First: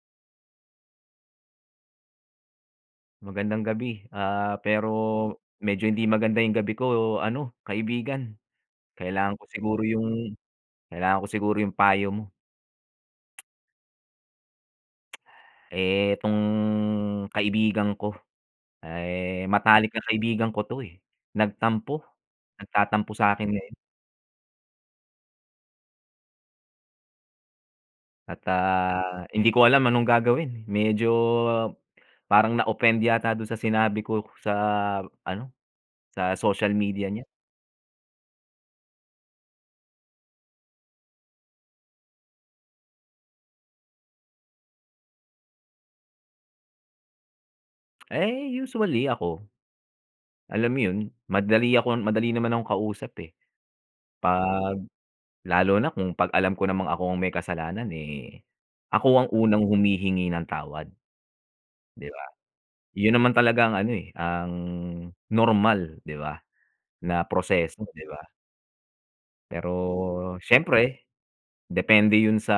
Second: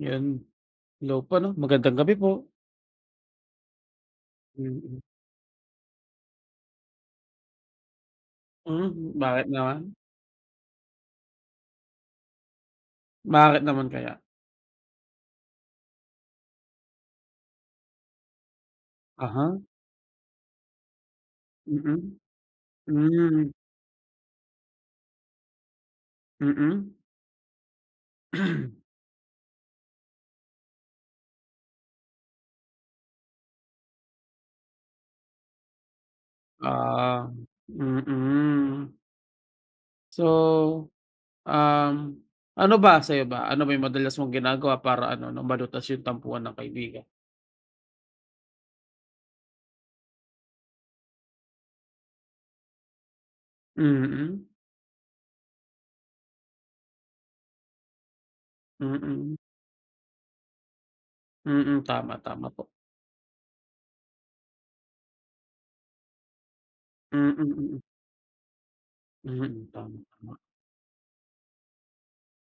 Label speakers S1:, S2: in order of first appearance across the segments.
S1: Yan. Hello po, ano. Magandang gabi po.
S2: Magandang gabi, ah, pero
S1: Mm.
S2: medyo hindi maganda yung gabi ko, ano kaibigan.
S1: Mhm,
S2: Kailangan ko
S1: bakit
S2: siguro
S1: naman?
S2: yung kailangan ko siguro yung payo mo.
S1: Bakit naman kaya?
S2: Eh, itong kaibigan ko, ah, eh,
S1: Aha.
S2: matalik na kaibigan ko, 'to, eh, nagtampo.
S1: Mm.
S2: Nagtatampo sa'kin
S1: Hmm.
S2: ngayon.
S1: Mm.
S2: At, ah, hindi ko alam anong gagawin. Medyo parang na-offend yata dun sa sinabi ko, sa ano, sa social media niya.
S1: Ah, mm. So, um, ano ba? Sa'yo ba? Ano ba yung madalas mong ginagawa, para ano, 'no, malutas yung tampuhan ng kaibigan?
S2: Eh, usually ako. Alam mo yun madali akon madali naman akong kausap, eh.
S1: Mm.
S2: 'Pag lalo na kung pag alam ko namang ako ang may kasalanan, eh, ako ang
S1: Mm.
S2: unang humihingi ng tawad,
S1: Mm
S2: 'di
S1: tama,
S2: ba?
S1: tama po.
S2: Yun naman talaga ang ano, eh, ang normal, di ba, na
S1: Mm, mm.
S2: proseso, 'di ba?
S1: Mm, tama, tama.
S2: Pero siyempre, depende yun sa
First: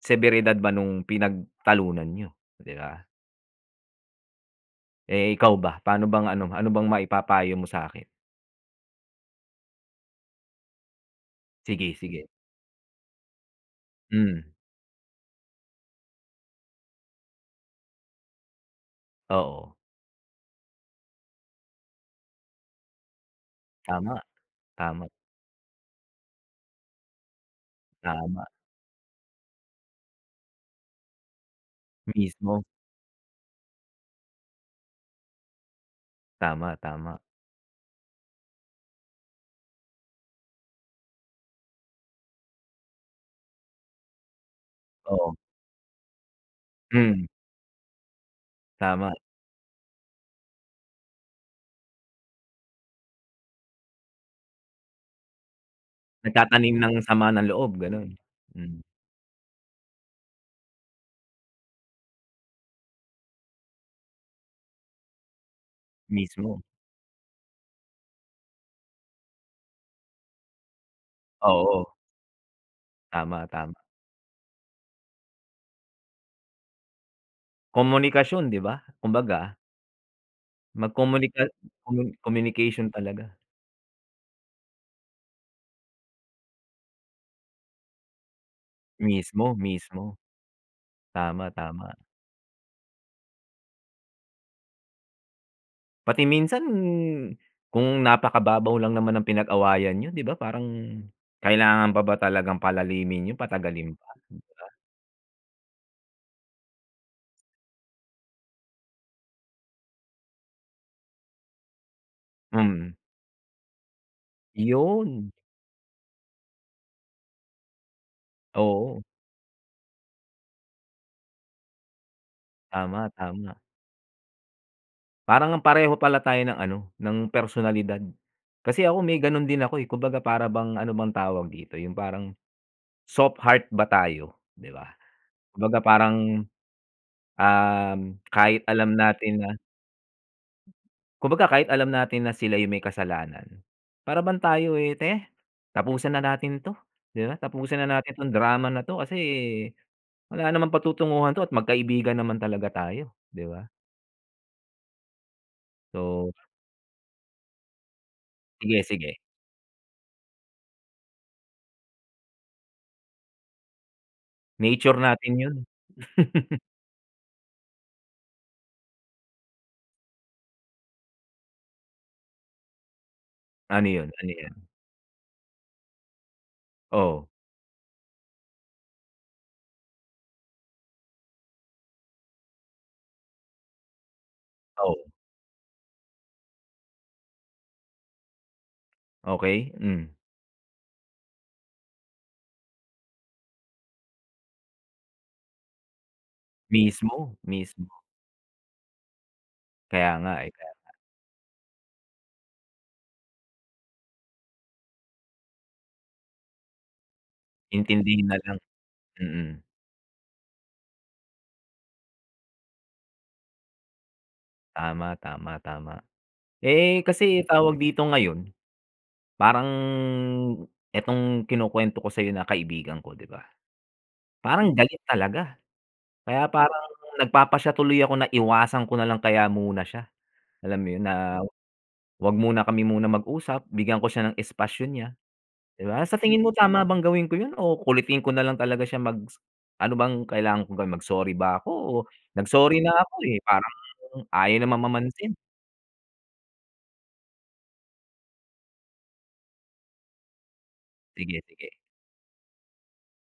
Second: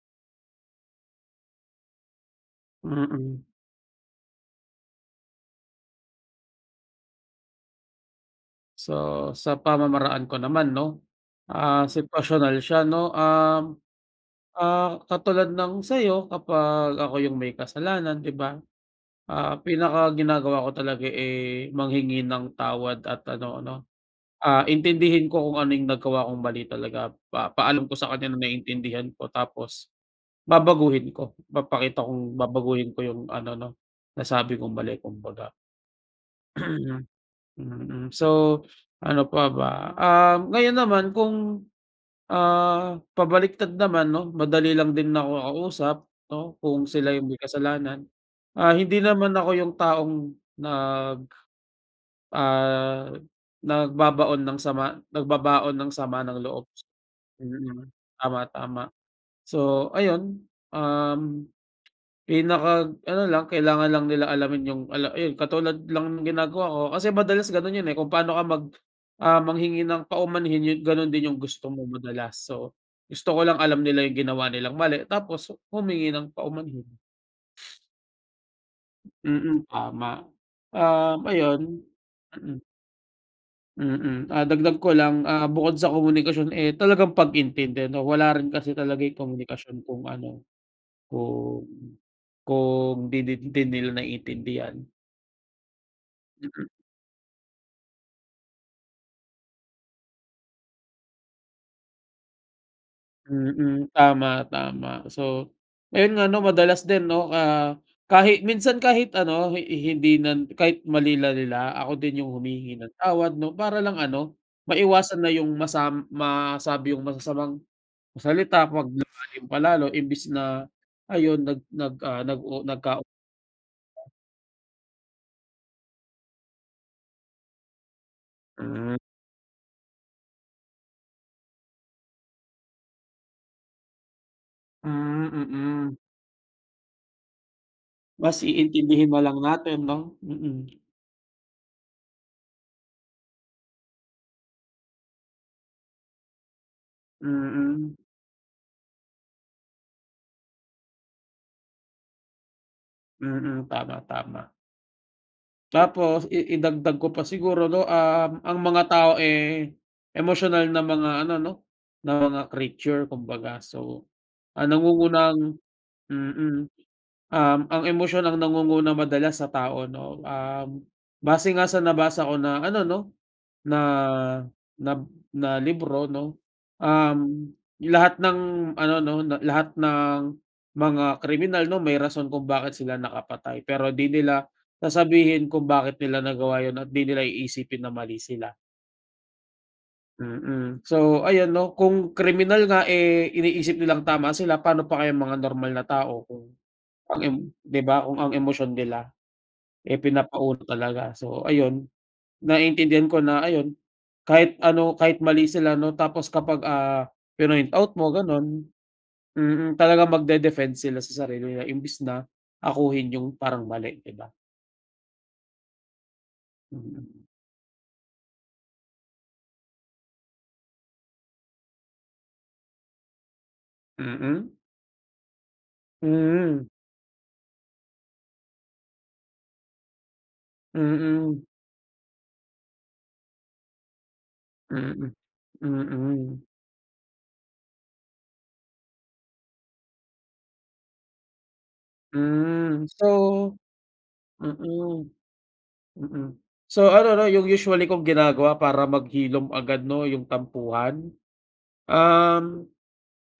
S2: seberidad ba nung pinagtalunan n'yo, 'di ba?
S1: Mm.
S2: Eh, ikaw ba, paano bang ano, ano bang maipapayo mo sa'kin?
S1: So, sa pamamaraan ko naman 'no, ah,
S2: Sige, sige.
S1: sitwasyonal siya 'no. Um,
S2: Mm.
S1: ah, katulad ng sa'yo kapag ako yung may kasalanan, 'di ba, ah,
S2: Oo.
S1: pinaka-ginagawa ko talaga, eh, manghingi ng tawad at ano 'no,
S2: Tama.
S1: ah,
S2: Tama.
S1: intindihin ko kung ano yung nagawa kong mali talaga. Papa-alam ko sa kanya
S2: Tama.
S1: na naintindihan ko, tapos babaguhin ko. Papakita kong
S2: Mismo.
S1: babaguhin ko yung ano 'no, nasabi kong mali kumbaga.
S2: Tama, tama.
S1: Mm. So, ano pa ba? Um, ngayon naman kung ah, pabaliktad naman 'no, madali lang din na ako
S2: Oo.
S1: kausap 'no, kung sila
S2: Hmm.
S1: yung may kasalanan. Ah, hindi
S2: Tama.
S1: naman ako yung taong nag ah, nagbabaon ng sama nagbabaon ng sama ng loob.
S2: Nagtatanim ng sama ng loob,
S1: Mm,
S2: gano'n.
S1: tama,
S2: Hmm.
S1: tama. So, ayun, um, pinaka-ano lang, kailangan lang nila alamin yung ala yun katulad lang ng
S2: Mismo.
S1: ginagawa ko. Kasi madalas gano'n yun, eh, kung paano ka mag ah, manghingi ng paumanhin, yun gano'n din yung gusto mo
S2: Oo.
S1: madalas. So, gusto ko
S2: Tama,
S1: lang
S2: tama.
S1: alam nila yung ginawa nilang mali, tapos humingi ng paumanhin.
S2: Komunikasyon 'di ba, kumbaga
S1: Mm, tama. Um,
S2: Mag-komunika,
S1: ayun
S2: comu
S1: mm.
S2: communication talaga.
S1: Mm. Ah, dagdag ko lang, ah, bukod sa komunikasyon, eh, talagang pag-intindi ‘no. Wala rin kasi talaga ‘yong
S2: Mismo,
S1: komunikasyon kung
S2: mismo.
S1: ano,
S2: Tama,
S1: kung
S2: tama.
S1: kung ‘di din hindi nila naiintindihan.
S2: Pati minsan,
S1: Mm.
S2: kung napakababaw lang naman ng pinag-awayan niyo ‘di ba, parang kailangan pa ba talagang palalimin 'yun,
S1: Mm.
S2: patagalim pa, 'di
S1: Tama,
S2: ba?
S1: tama. So, ayun nga, ‘no, madalas din ‘no, ah, kahit minsan kahit ano, hi hindi nan kahit mali na nila, ako din 'yung humihingi ng
S2: Mhm.
S1: tawad ‘no. Para lang ano, maiwasan na
S2: ‘Yon.
S1: 'yung masam masabi 'yung masasamang salita ‘pag
S2: Oo.
S1: lumalim pa lalo imbes na, ayun, nag nag ah, nag-u nagkau
S2: Tama, tama. Parang ngang pareho pala tayo ng ano, ng personalidad. Kasi
S1: Hmm.
S2: ako may ganun din ako eh, kumbaga para bang ano bang tawag dito, 'yung parang soft heart ba tayo, ‘di ba?
S1: Hmm,
S2: Kumbaga
S1: mm.
S2: parang, um,
S1: Mas
S2: kahit alam
S1: iintindihin nalang
S2: natin na
S1: natin, ‘no. Mm.
S2: Kumbaga kahit alam natin na sila 'yung may kasalanan, para bang tayo eh, “Teh, tapusan na natin ‘to.” ‘Di ba? “Tapusin na
S1: Mm.
S2: natin ‘tong drama na ‘to kasi wala namang patutunguhan ‘to, at magkaibigan naman talaga tayo,” ‘di
S1: Mm.
S2: ba?
S1: Tama, tama. Tapos
S2: So
S1: i idagdag ko pa siguro 'no, um, ang
S2: Sige,
S1: mga tao,
S2: sige.
S1: eh, emosyonal na mga ano 'no, na mga creature kumbaga. So, ang
S2: Nature natin yun.
S1: nangungunang mm. Um, ang emosyon ang nangunguna madalas sa tao 'no, um, base nga sa nabasa ko na ano 'no, na,
S2: Ano yun? Ano yun?
S1: nab na libro 'no,
S2: Oo.
S1: um, lahat ng ano 'no, na lahat ng mga kriminal 'no, may rason kung bakit sila nakapatay. Pero di nila
S2: Oo.
S1: sasabihin kung bakit nila nagawa yun at di nila iisipin na mali sila.
S2: Okey, mm.
S1: Mm. So, ayan 'no, kung kriminal nga, eh, iniisip nilang tama sila, pa'no pa kaya mga normal na tao kung ang em
S2: Mismo,
S1: 'di
S2: mismo.
S1: ba, kung ang emosyon nila, eh,
S2: Kaya nga, eh,
S1: pinapa-una
S2: kaya nga.
S1: talaga. So, ayun. Naiintindihan ko na ayun, kahit ano, kahit mali sila 'no, tapos kapag, ah, pinoint out mo,
S2: Intindihin na lang,
S1: gano'n
S2: mm.
S1: mm. Talagang magde-defend sila sa sarili nila imbes na akuin yung parang mali, 'di ba?
S2: Tama, tama, tama. Eh,
S1: Mm.
S2: kasi tawag dito ngayon, parang itong kinukwento ko sa'yo na kaibigan ko, 'di ba.
S1: Mm.
S2: Parang galit talaga kaya
S1: Mm.
S2: parang nagpapasya tuloy ako na iwasan ko nalang kaya muna siya. Alam mo yun, na
S1: Mm.
S2: 'wag muna kami muna mag-usap, bigyan ko siya ng espasyo niya,
S1: Mm,
S2: 'di ba? Sa tingin
S1: mm.
S2: mo, tama bang gawin ko yun o kulitin ko nalang talaga siya mag s ano bang kailangan ko gawin? Mag-sorry ba ako o nag-sorry
S1: Mm.
S2: na
S1: So
S2: ako, eh, parang ayaw naman
S1: mm,
S2: mamansin.
S1: mm. So, ano 'no, yung usually kong ginagawa para maghilom agad 'no, yung tampuhan,
S2: Sige, sige.
S1: um,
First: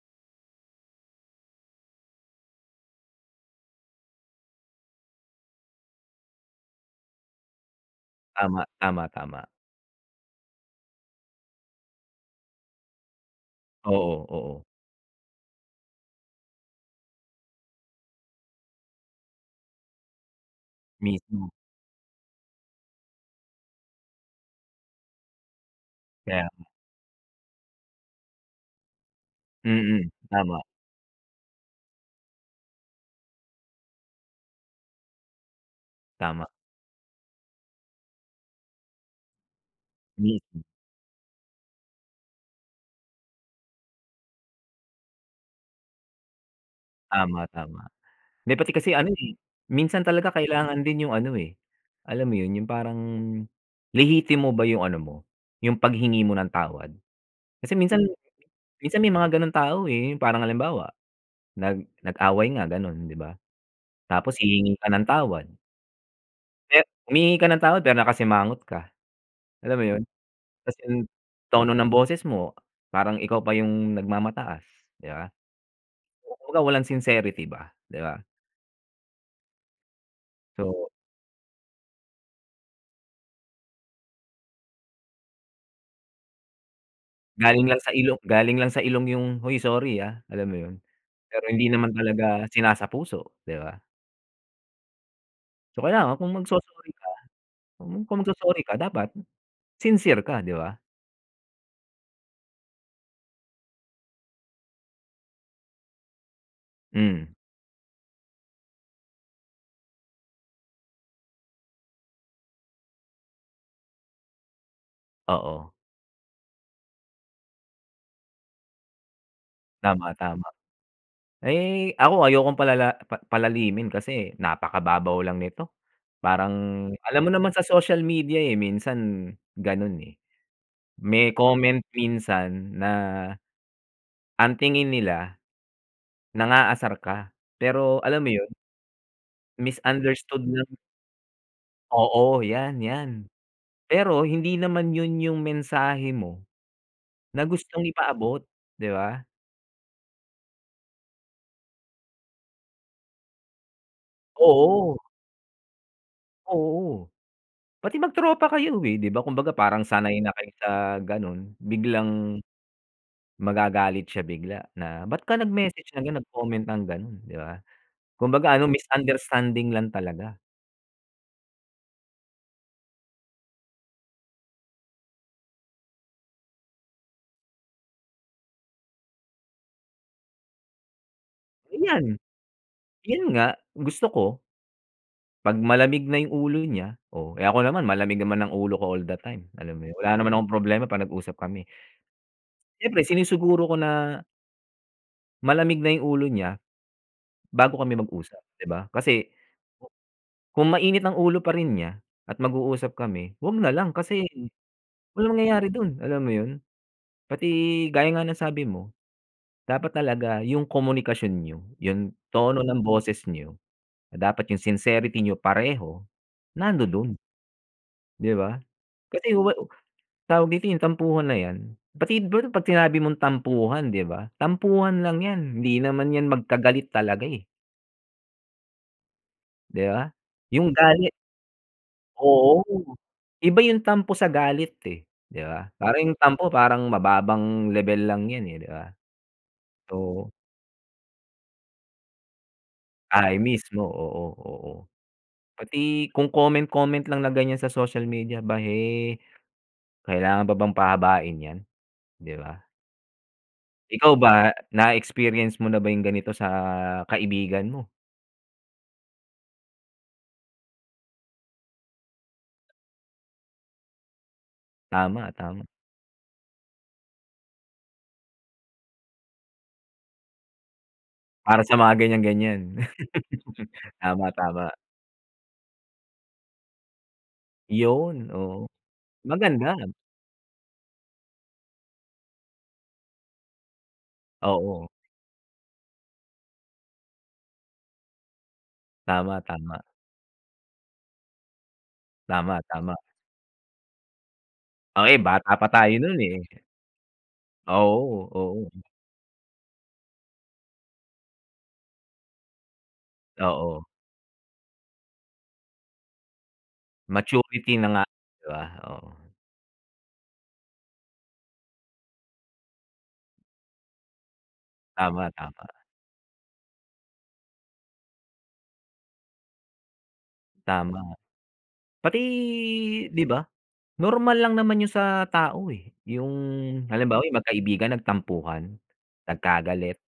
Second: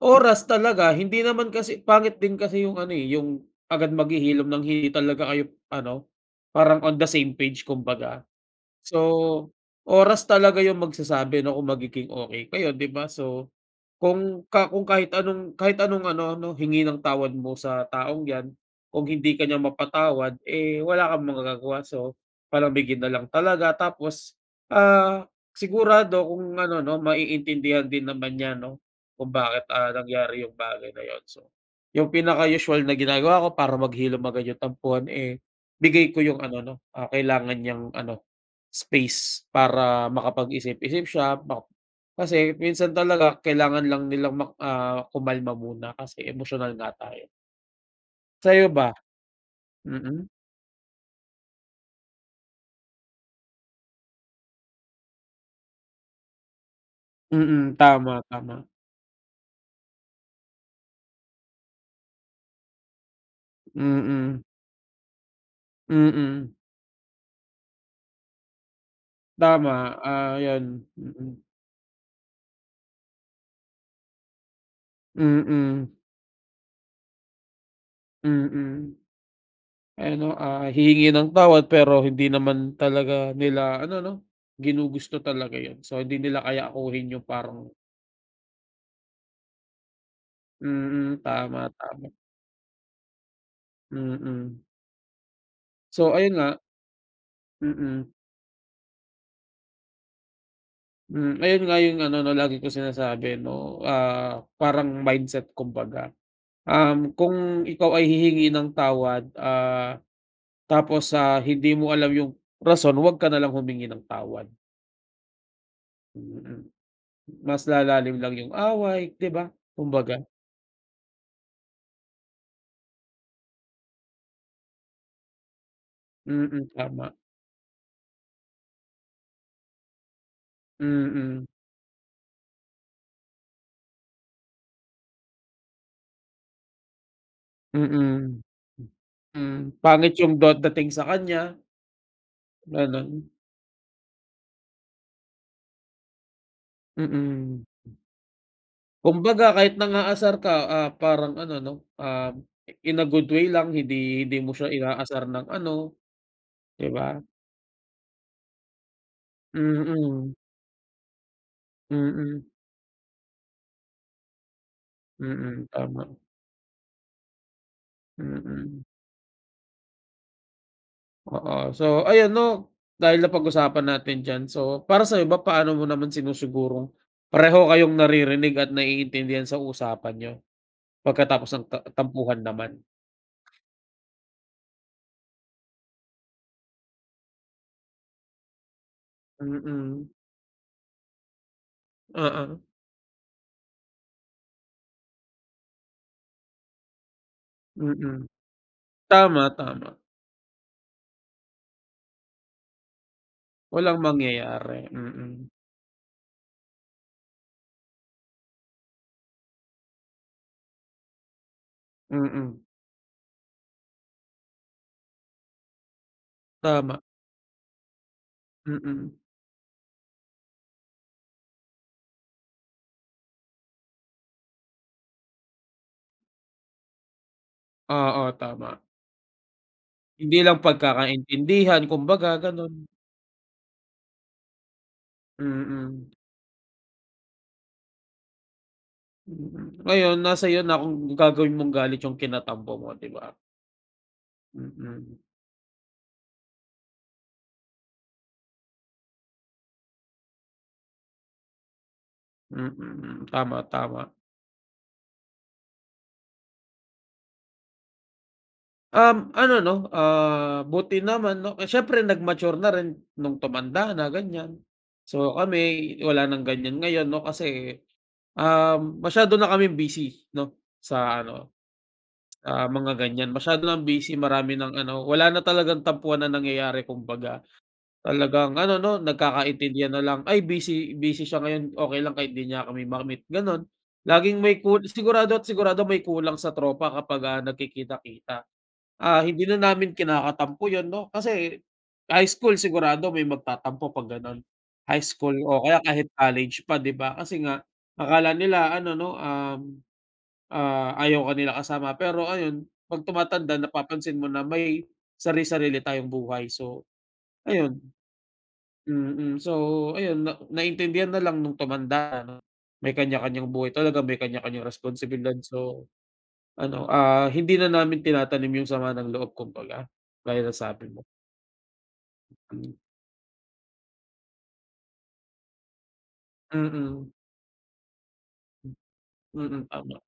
S1: oras talaga. Hindi naman kasi pangit din kasi yung ano, eh, yung agad maghihilom ng hindi talaga kayo ano, parang on the same page, kumbaga.
S2: Tama, tama, tama.
S1: So, oras talaga yung magsasabi 'no kung magiging okey kayo, 'di ba? So,
S2: Oo,
S1: kung
S2: oo.
S1: ka kung kahit anong kahit anong ano 'no, hingi ng tawad mo sa taong 'yan kung hindi ka niya mapatawad, eh, wala kang
S2: Mismo.
S1: magagawa. So, palamigin na lang talaga tapos, ah, sigurado
S2: Kaya
S1: kung
S2: nga.
S1: ano 'no, maiintindihan din naman niya 'no, kung bakit, ah,
S2: Mm,
S1: nangyari yung
S2: tama.
S1: bagay na yun. So, yung pinaka usual na ginagawa ko para maghilom agad yung tampuhan, eh, bigay ko yung
S2: Tama.
S1: ano 'no, ah, kailangan niyang ano, space para
S2: Mismo.
S1: makapag-isip-isip siya. Map kasi minsan talaga kailangan lang nilang mak ah, kumalma muna kasi emosyonal nga tayo.
S2: Tama, tama. May
S1: Sa'yo
S2: pati
S1: ba?
S2: kasi ano, eh, minsan
S1: Mm.
S2: talaga kailangan din yung ano, eh, alam mo yun, yung parang lihitimo ba yung ano mo, yung paghingi mo ng tawad.
S1: Mm.
S2: Kasi minsan
S1: Tama, tama.
S2: minsan may mga ganong tao, eh. Parang halimbawa, nag nag-away nga gano'n, 'di ba, tapos
S1: Mm.
S2: hihingi ka ng tawad
S1: Mm mm.
S2: Eh, humihingi ka ng tawad, pero nakasimangot ka, alam mo
S1: Tama,
S2: yun?
S1: ah,
S2: Ta's
S1: 'yan.
S2: yung
S1: Mm.
S2: tono ng boses mo, parang ikaw pa yung nagmamataas, 'di ba?
S1: Mm.
S2: Yung kumbaga, walang sincerity ba, 'di ba?
S1: Mm. Ano ah,
S2: So
S1: hihingi ng tawad pero hindi naman talaga nila ano no, ginugusto talaga yun. So, hindi nila kayang akuhin yung
S2: Galing
S1: parang
S2: lang sa ilong galing lang sa ilong yung, "Hoy, sorry ah." Alam mo yun?
S1: Mm,
S2: Pero hindi
S1: tama,
S2: naman
S1: tama.
S2: talaga sinasapuso, 'di ba?
S1: Mm.
S2: Kaya
S1: So
S2: nga
S1: ayun
S2: kung
S1: nga
S2: magso-sorry ka
S1: Mm.
S2: kung magso-sorry ka dapat sincere ka, di ba?
S1: Mm, ayun nga yung ano na lagi kong sinasabi no, ah parang mindset kung baga, um,
S2: Mm.
S1: kung ikaw ay hihingi ng tawad, ah, tapos ah, hindi mo alam yung rason 'wag ka na lang humingi ng tawad.
S2: Oo.
S1: Mm. Mas lalalim lang yung away, 'di ba
S2: Tama,
S1: kumbaga.
S2: tama. Ay, ako ayokong palala pa palalimin kasi napakababaw lang nito. Parang
S1: Mm, tama.
S2: alam mo naman sa social media, eh, minsan ganun, eh. May
S1: Mm.
S2: comment minsan na ang tingin nila, nang-aasar ka, pero alam mo
S1: Mm,
S2: yun
S1: mm. Pangit yung
S2: misunderstood
S1: dat
S2: lang.
S1: dating sa kanya.
S2: Oo, 'yan, 'yan.
S1: Ganun.
S2: Pero hindi naman yun yung mensahe mo na
S1: Mm.
S2: gustong ipaabot, 'di ba?
S1: Kumbaga, kahit nang-aasar ka, ah, parang ano 'no, ah, in a good way lang. Hindi hindi mo siya
S2: Oo.
S1: inaasar ng ano, 'di ba?
S2: Oo. Pati mag-tropa kayo, eh. Di ba kumbaga, parang sanay
S1: Mm.
S2: na kayo sa gano'n biglang
S1: Mm.
S2: magagalit siya bigla na, "Ba't ka
S1: Mm,
S2: nag-message ng ganun,
S1: tama.
S2: nag-comment ng ganun?" 'Di ba? Kumbaga ano,
S1: Mm.
S2: misunderstanding lang talaga.
S1: Oo. So, ayun 'no, dahil napag-usapan natin diyan. So, para sa'yo ba, paano mo naman sinusigurong pareho kayong naririnig at naiintindihan sa usapan niyo pagkatapos ng ta
S2: Iyan.
S1: tampuhan naman?
S2: Yun nga, gusto ko 'pag malamig na yung ulo niya, oh. Eh, ako naman, malamig naman ang ulo ko all the time, alam mo yun.
S1: Mm.
S2: Wala naman akong problema 'pag nag-usap kami.
S1: Oo.
S2: Siyempre, sinisiguro ko na malamig na yung ulo niya bago kami
S1: Mm.
S2: mag-usap, di ba? Kasi
S1: Tama, tama.
S2: ku kung mainit ang ulo pa rin niya at mag-uusap kami, 'wag na lang
S1: Walang
S2: kasi
S1: mangyayari,
S2: walang
S1: mm.
S2: mangyayari dun, alam mo yun? Pati gaya nga ng sabi mo, dapat talaga yung komunikasyon niyo, yung
S1: Mm.
S2: tono ng boses niyo, na dapat yung sincerity niyo pareho,
S1: Tama.
S2: nandodo'n. Di ba?
S1: Mm.
S2: Kasi wa tawag dito, yung tampuhan na yan, pati bro 'pag sinabi mong tampuhan, di ba, tampuhan lang 'yan. Hindi naman 'yan magkagalit talaga, eh.
S1: Oo, tama.
S2: Di ba?
S1: Hindi lang
S2: Yung galit
S1: pagkakaintindihan kumbaga,
S2: Oo.
S1: ganun.
S2: Iba yung tampo sa galit eh, di ba? Parang
S1: Mm.
S2: yung tampo parang mababang lebel lang yan, eh, di ba?
S1: Mm. Ngayon
S2: Oo.
S1: nasa iyo na kung gagawin mong galit yung kinatampo mo, di ba?
S2: Ay mismo, oo, oo.
S1: Mm.
S2: Pati kung comment, comment lang na ganyan sa social media ba, eh, kailangan pa bang pahabain 'yan, di ba?
S1: Mm, mm. Tama,
S2: Ikaw
S1: tama.
S2: ba, na-experience mo na ba yung ganito sa kaibigan mo?
S1: Um, ano, 'no, ah buti naman, 'no, eh, siyempre nag-mature na rin nung tumanda na, ganyan. So,
S2: Tama, tama.
S1: kami wala ng ganyan ngayon, 'no, kasi, um, masyado na kaming busy, 'no, sa ano,
S2: Para sa mga
S1: ah,
S2: ganyan-ganyan.
S1: mga ganyan masyado nang busy
S2: Tama,
S1: marami
S2: tama.
S1: ng ano, wala na talagang tampuhan ang nangyayari kumbaga.
S2: Yun,
S1: Talagang
S2: oo,
S1: ano, 'no,
S2: maganda.
S1: nagkakaintindihan na lang, "Ay, busy busy siya ngayon. Okey lang kahit hindi niya kami ma-meet." Ganon. Laging may kul
S2: Oo.
S1: sigurado't sigurado may kulang sa tropa kapag, ah, nagkikita-kita. Ah,
S2: Tama,
S1: hindi na
S2: tama.
S1: namin kinakatampo yun, 'no? Kasi high school
S2: Tama, tama.
S1: sigurado may magtatampo 'pag ganon, high
S2: Ay
S1: school
S2: bata
S1: o
S2: pa
S1: kaya
S2: tayo
S1: kahit
S2: nun, eh.
S1: college pa, 'di ba, kasi nga
S2: Oo,
S1: akala nila
S2: oo.
S1: ano, 'no, um, ah, ayaw ka nila kasama pero ayun 'pag tumatanda
S2: Oo.
S1: napapansin mo na may sari-sarili tayong buhay. So,
S2: Maturity
S1: ayun.
S2: na nga, 'di ba, oo.
S1: Mm, so, ayun na naintindihan na lang nung tumanda ano, may kanya-kanyang buhay talaga, may kanya-kanyang
S2: Tama,
S1: responsibilidad.
S2: tama.
S1: So, ano, ah, hindi na namin tinatanim yung sama ng loob kumbaga. Gaya ng sabi mo.
S2: Tama. Pati
S1: Hmm.
S2: 'di ba, normal lang naman yun sa tao, eh, yung
S1: Mm.
S2: halimbawa yung magkaibigan nagtampuhan,
S1: Hmm, mm,
S2: nagkagalit,
S1: tama.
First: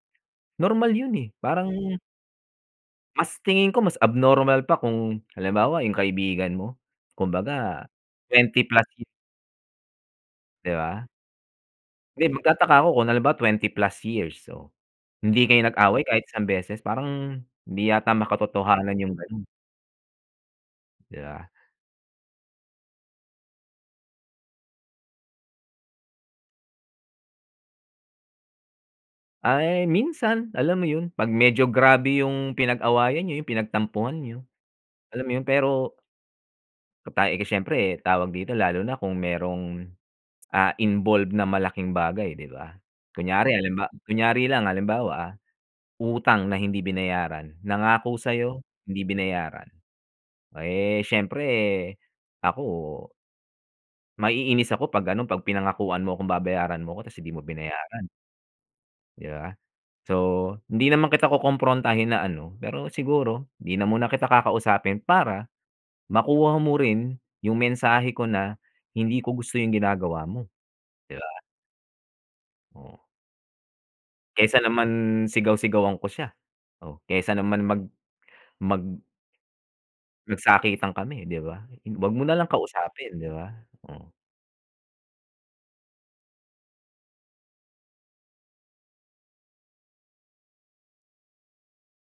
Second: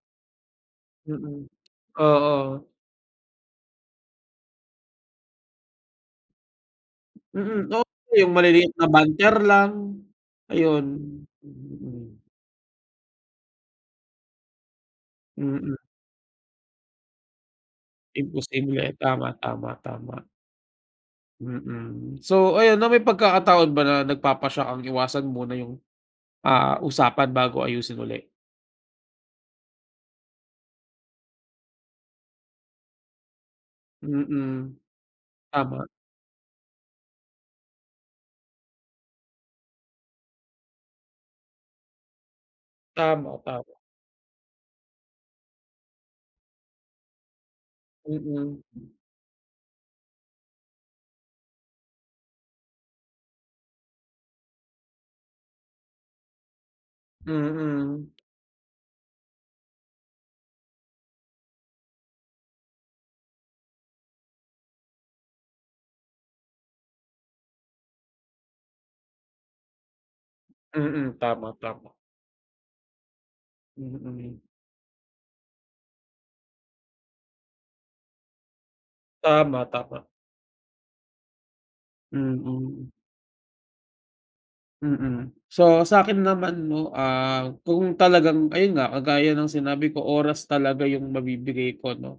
S2: normal yun, eh,
S1: Mm,
S2: parang
S1: oo.
S2: Mas tingin ko mas abnormal pa kung halimbawa yung kaibigan mo,
S1: Mhm, oo
S2: kumbaga
S1: yung
S2: 20
S1: maliliit na
S2: plus, hmm.
S1: banter lang,
S2: 'Di
S1: ayun.
S2: ba?
S1: Mm.
S2: Hindi, magtataka ako kung halimbawa 20 plus years so, hindi kayo
S1: Mm.
S2: nag-away kahit isang beses. Parang, hindi yata
S1: Imposible,
S2: makatotohanan yung
S1: tama,
S2: gano'n.
S1: tama, tama.
S2: 'Di ba.
S1: Mm, so ayon 'no, may pagkakataon ba na nagpapasiya kang iwasan muna yung, ah, usapan bago ayusin ulit?
S2: Ay, minsan alam mo 'yon pag medyo grabe yung pinag-awayan nyo, yung pinag-tampuhan nyo,
S1: Mm,
S2: alam mo 'yon
S1: tama.
S2: pero [unintelligible] Eh, kasi siyempre tawag dito lalo na kung mayrong, ah, involved na malaking bagay 'di ba.
S1: Tama,
S2: Kunyari
S1: tama.
S2: halimba kunyari lang halimbawa, ah. Utang na hindi binayaran nangako
S1: Mm.
S2: sa'yo hindi binayaran. Eh, siyempre ako maiinis ako 'pag ano 'pag pinangakuan mo akong babayaran mo 'ko tapos hindi mo binayaran.
S1: Mm.
S2: 'Di ba. So, hindi naman kita kukumprontahin na ano. Pero siguro 'di na muna kita kakausapin para makuha mo rin yung mensahe ko na hindi ko gusto yung ginagawa mo,
S1: Mm,
S2: 'di ba?
S1: tama, tama.
S2: Oh.
S1: Mm.
S2: Kaysa naman sigaw-sigawan ko siya, oh. Kaysa naman mag mag
S1: Tama, tama.
S2: magsakitan kami 'di ba? 'Wag mo nalang
S1: Mm.
S2: kausapin, 'di ba. Oh.
S1: Mm. So, sa'kin naman 'no, ah, kung talagang ayun nga, kagaya ng sinabi ko, oras talaga yung mabibigay ko 'no.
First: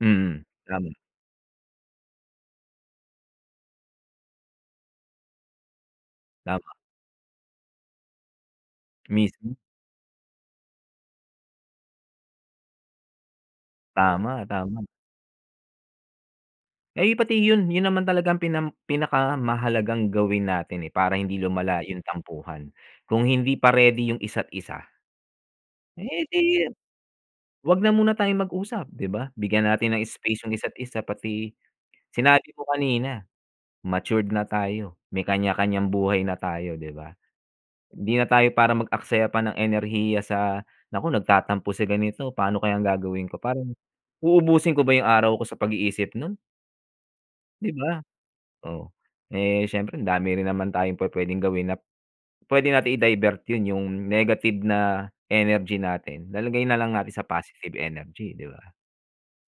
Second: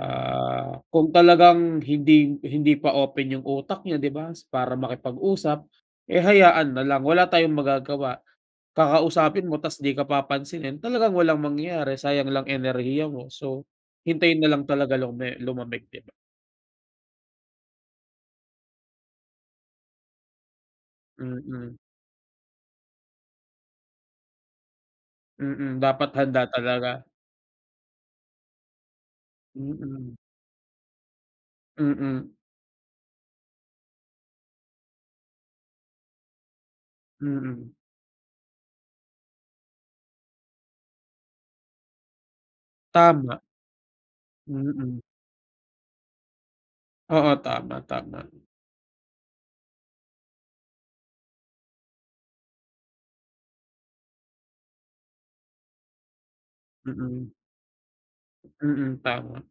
S2: Mm, tama.
S1: kung talagang hindi hindi pa open yung utak niya, 'di ba, para makipag-usap, eh
S2: Tama.
S1: hayaan na lang, wala tayong magagawa. Kakausapin
S2: Mismo.
S1: mo ta's 'di ka papansinin, talagang walang mangyayari sayang lang enerhiya mo. So, hintayin
S2: Tama,
S1: na lang
S2: tama.
S1: talaga lume lumamig, 'di ba?
S2: Eh, pati yun, yun naman talaga ang pinam pinakamahalagang gawin natin eh, para hindi
S1: Mm.
S2: lumala yung tampuhan. Kung hindi pa ready yung isa't isa
S1: Mm, dapat
S2: eh
S1: handa
S2: di,
S1: talaga.
S2: huwag na muna tayong mag-usap, 'di ba? Bigyan natin ng
S1: Mm.
S2: space yung isa't isa. Pati
S1: Mm.
S2: sinabi ko kanina, matured na tayo, may kanya-kanyang buhay na tayo, 'di ba.
S1: Mm.
S2: Hindi na tayo para mag-aksaya pa ng enerhiya sa naku nagtatampo si ganito, pa'no kayang gagawin ko?
S1: Tama.
S2: Parang, uubusin ko ba
S1: Mm.
S2: yung araw ko sa pag-iisip nun?
S1: Oo.
S2: 'Di
S1: Tama,
S2: ba?
S1: tama.
S2: Oh, eh, siyempre andami rin naman tayong pu-puwedeng gawin nap pwede nating i-divert yun, yung negative na energy natin, lalagay na lang natin sa
S1: Mm.
S2: positive energy, 'di ba?
S1: Mm, tama.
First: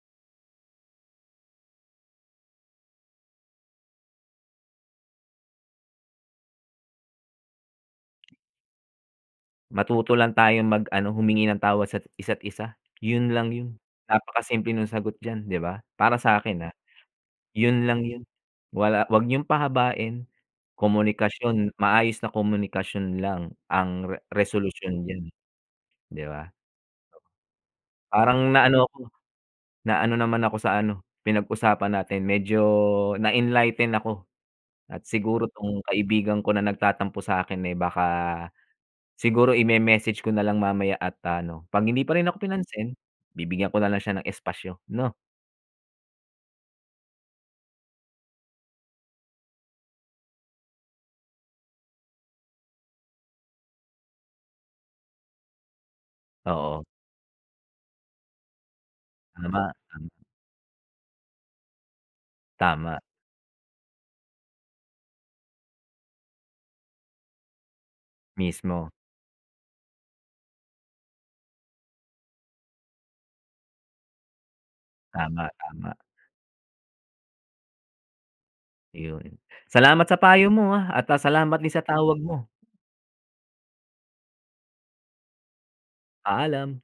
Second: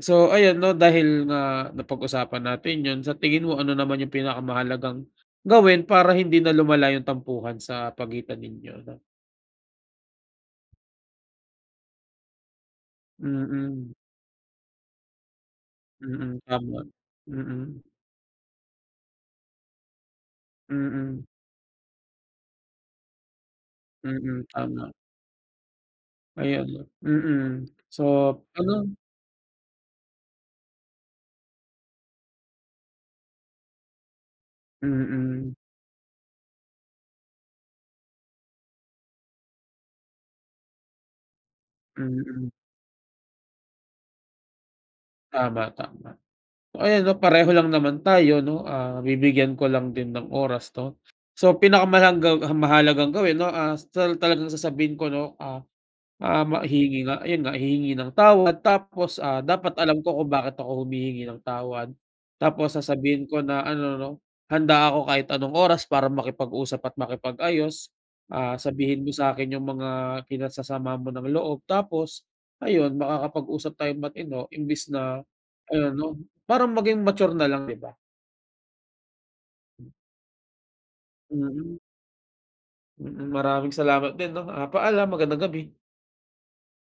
S1: So, ayan 'no, dahil nga napag-usapan natin yun, sa tingin mo, ano naman yung pinakamahalagang gawin para hindi na lumala yung tampuhan sa pagitan ninyo, 'no?
S2: Matuto lang tayong mag ano, humingi ng tawad sat isa't isa, yun lang yun.
S1: Mm.
S2: Napakasimple nung sagot diyan, 'di ba? Para
S1: Mm,
S2: sa'kin, ah,
S1: tama, mm.
S2: yun lang yung wala 'wag niyong pahabain.
S1: Mm.
S2: Komunikasyon, maayos na komunikasyon lang ang re
S1: Mm, tama.
S2: resolusyon diyan, eh, 'di ba?
S1: Ayun 'no, mm. So,
S2: Parang naano
S1: ano
S2: ako, naano naman ako sa ano, pinag-usapan natin. Medyo na-enlighten ako at siguro
S1: Mm.
S2: 'tong kaibigan ko na nagtatampo sa akin, eh, baka siguro ime-message ko na lang mamaya at ano, 'pag hindi pa rin ako
S1: Mm.
S2: pinansin, bibigyan ko na lang siya ng espasyo, 'no?
S1: Tama, tama. So, ayan 'no, pareho lang naman tayo 'no, ah, bibigyan ko lang din ng oras 'to. So, pinakamalanggang ang mahalagang gawin 'no, ah, sa ta talagang sasabihin ko 'no, ah, ah, ma
S2: Oo.
S1: hihingi nga yun nga, hihingi ng tawad tapos, ah,
S2: Tama,
S1: dapat alam
S2: mm.
S1: ko kung bakit ako humihingi ng tawad. Tapos
S2: Tama.
S1: sasabihin ko na ano 'no, "Handa ako kahit anong oras para makipag-usap at makipag-ayos, ah,
S2: Mismo.
S1: sabihin mo sa'kin yung mga kinasasama mo ng loob." Tapos ayun, makakapag-usap tayong matino imbes na
S2: Tama,
S1: ano
S2: tama.
S1: 'no, parang maging mature na lang, 'di ba?
S2: Yun. Salamat sa payo mo, ah, at ah, salamat din
S1: Mm.
S2: sa tawag mo.
S1: Mm, maraming salamat din 'no, ah, paalam. Magandang gabi.
S2: Paalam.